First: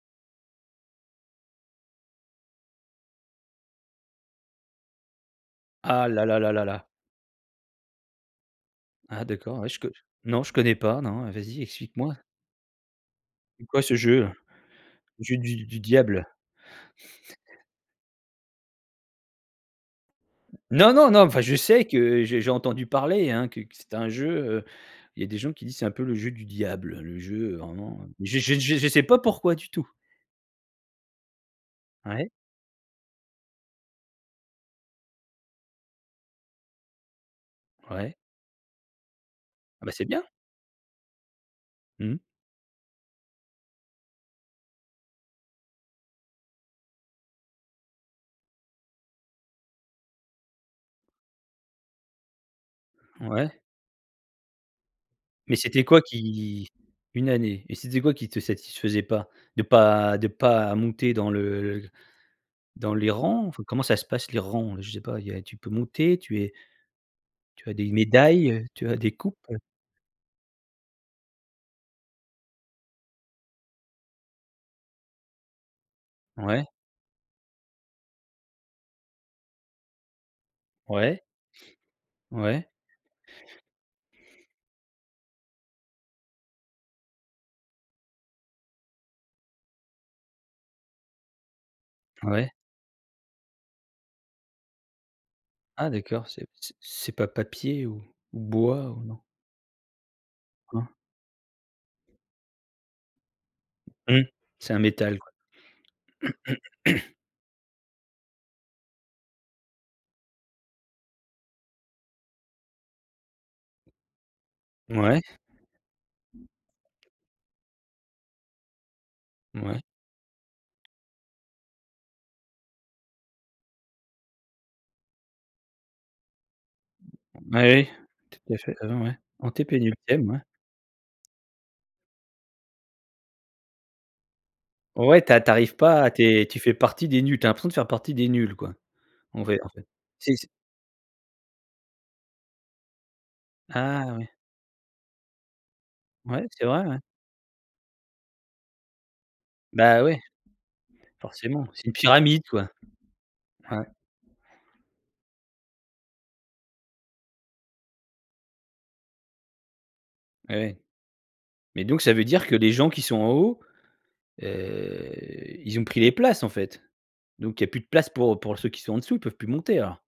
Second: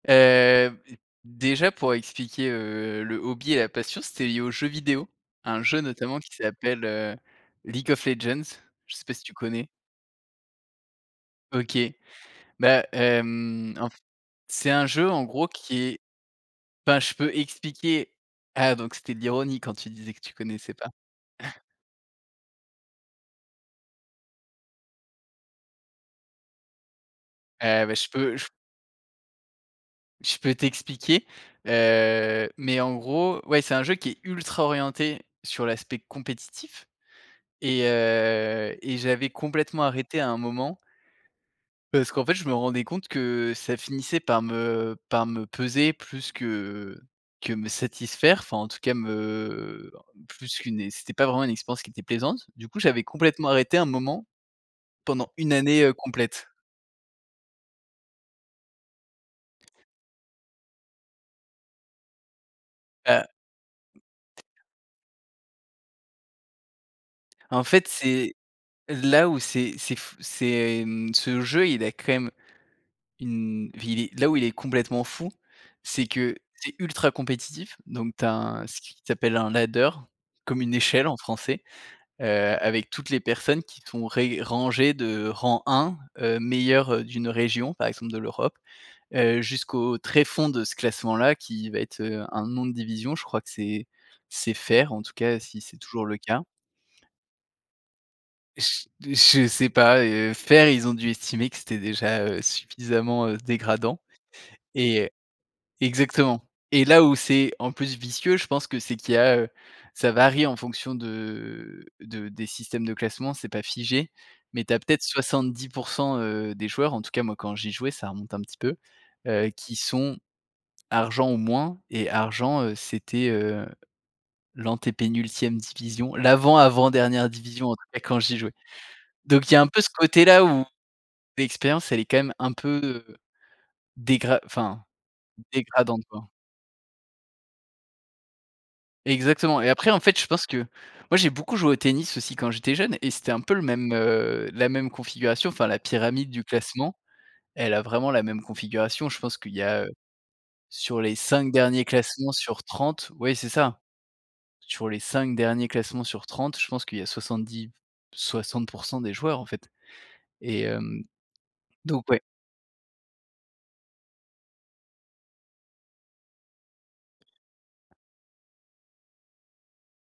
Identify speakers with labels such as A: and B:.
A: Heu, b déjà pour expliquer, heu, le hobby et la passion, c'était lié aux jeux vidéos, un jeu
B: Ah,
A: notamment
B: là,
A: qui
B: là, là,
A: s'appelle,
B: là.
A: heu, League of Legends, je sais pas si
B: Ah
A: tu
B: d'accord,
A: connais?
B: ouais, je co j non, je connais pas non, vas-y,
A: OK.
B: explique moi.
A: Bah,
B: C'est
A: hem,
B: quoi
A: en
B: ce
A: f
B: jeu?
A: c'est un jeu,
B: Le
A: en
B: jeu
A: gros,
B: du
A: qui
B: du
A: est
B: diable.
A: enfin, je peux expliquer. Ah donc c'était de l'ironie quand tu disais que tu connaissais pas?
B: Non, non, non, enfin je sais que je j'ai entendu parler, hein, que que c'était un jeu, heu, il y a des gens qui disent: «C'est un peu le jeu du diable», le jeu
A: Heu, bah,
B: vraiment.
A: je peux
B: Je
A: j
B: je je je sais pas pourquoi du tout.
A: je peux t'expliquer.
B: Ouais.
A: Heu, mais en gros, ouais, c'est un jeu qui est ultra orienté sur l'aspect compétitif et
B: Ouais.
A: heu, et j'avais complètement
B: Ah bah, c'est
A: arrêté
B: bien.
A: à un moment parce
B: Mmh.
A: qu'en fait, je me rendais compte que ça finissait par me par me peser plus que que me satisfaire, enfin, en tout cas, me ben, plus qu'une e c'était pas vraiment une expérience qui était plaisante. Du coup, j'avais complètement
B: Ouais.
A: arrêté à un moment pendant 1
B: Mais
A: année,
B: c'était
A: heu,
B: quoi,
A: complète.
B: qui 1 année, et c'était quoi qui te satisfaisait pas? De pas de pas monter dans le dans les
A: Heu.
B: rangs? Enfin, comment ça se passe les rangs? Je sais pas, il y a tu peux monter? Tu es
A: En
B: tu as
A: fait,
B: des
A: c'est
B: médailles, heu? Tu as des
A: là
B: coupes,
A: où
B: heu?
A: c'est c'est f c'est, mmh, ce jeu il a quand même une vili là où il est complètement fou, c'est que
B: Ouais.
A: c'est ultra compétitif, donc tu as un ce qui s'appelle un ladder, comme une échelle en
B: Ouais.
A: français. Heu,
B: Ouais.
A: avec toutes les personnes qui sont ré rangées de rang 1, heu, meilleur, heu, d'une région, par exemple de l'Europe, heu, jusqu'au tréfond de ce classement là, qui va être, heu, un
B: Ouais.
A: nom de division, je crois que c'est c'est fer, en tout cas, si c'est
B: Ah
A: toujours le
B: d'accord, c'est
A: cas.
B: p c'est c'est pas papier ou ou bois,
A: J
B: ou? Non.
A: je sais pas, heu, fer ils
B: Cor.
A: ont dû estimer que c'était déjà, heu, suffisamment, heu, dégradant
B: Mmh. C'est un
A: et heu
B: métal, quoi.
A: exactement, et là où c'est en plus vicieux, je pense que c'est qu'il y a, heu, ça varie en fonction de de des systèmes de classement, c'est pas figé, mais tu as peut-être
B: Mouais.
A: 70 %, heu, des joueurs, en tout cas, moi, quand j'y jouais, ça remonte un petit peu, heu, qui
B: Mouais.
A: sont argent ou moins, et argent, heu, c'était, heu, l'antépénultième division, l'avant, avant dernière
B: Bah
A: division, en
B: oui.
A: vrai, quand j'y
B: Tout
A: jouais,
B: à fait, quand même, ouais.
A: donc il y a un peu ce côté
B: Antépénultième, ouais.
A: là, où l'expérience elle est quand même un peu, heu, dégrad enfin
B: Ouais, tu as tu arrives pas
A: dégradante,
B: à tu
A: quoi.
B: es tu fais partie des nuls tu as l'impression de faire partie des nuls, quoi. En vrai,
A: Exactement
B: en
A: et
B: fait.
A: après, en fait, je
B: C'est
A: pense
B: ce
A: que moi, j'ai beaucoup joué au tennis aussi quand j'étais jeune et c'était un peu le même,
B: Ah ouais.
A: heu, la même configuration, enfin la pyramide du
B: Ouais, c'est vrai,
A: classement.
B: ouais.
A: Elle a vraiment la même configuration, je pense qu'il y a, heu,
B: Bah ouais.
A: sur les 5
B: Forcément,
A: derniers
B: c'est une
A: classements
B: pyramide
A: sur
B: quoi.
A: 30 ouais c'est ça.
B: Ouais.
A: Sur les 5 derniers classements sur 30, je pense qu'il y a 70-60 % des joueurs, en fait
B: Et
A: et
B: ouais,
A: hem,
B: mais donc
A: donc
B: ça
A: ouais.
B: veut dire que les gens qui sont en haut, heu, ils ont pris les places, en fait? Donc il y a plus de place pour pour ceux qui sont en dessous, ils peuvent plus monter alors?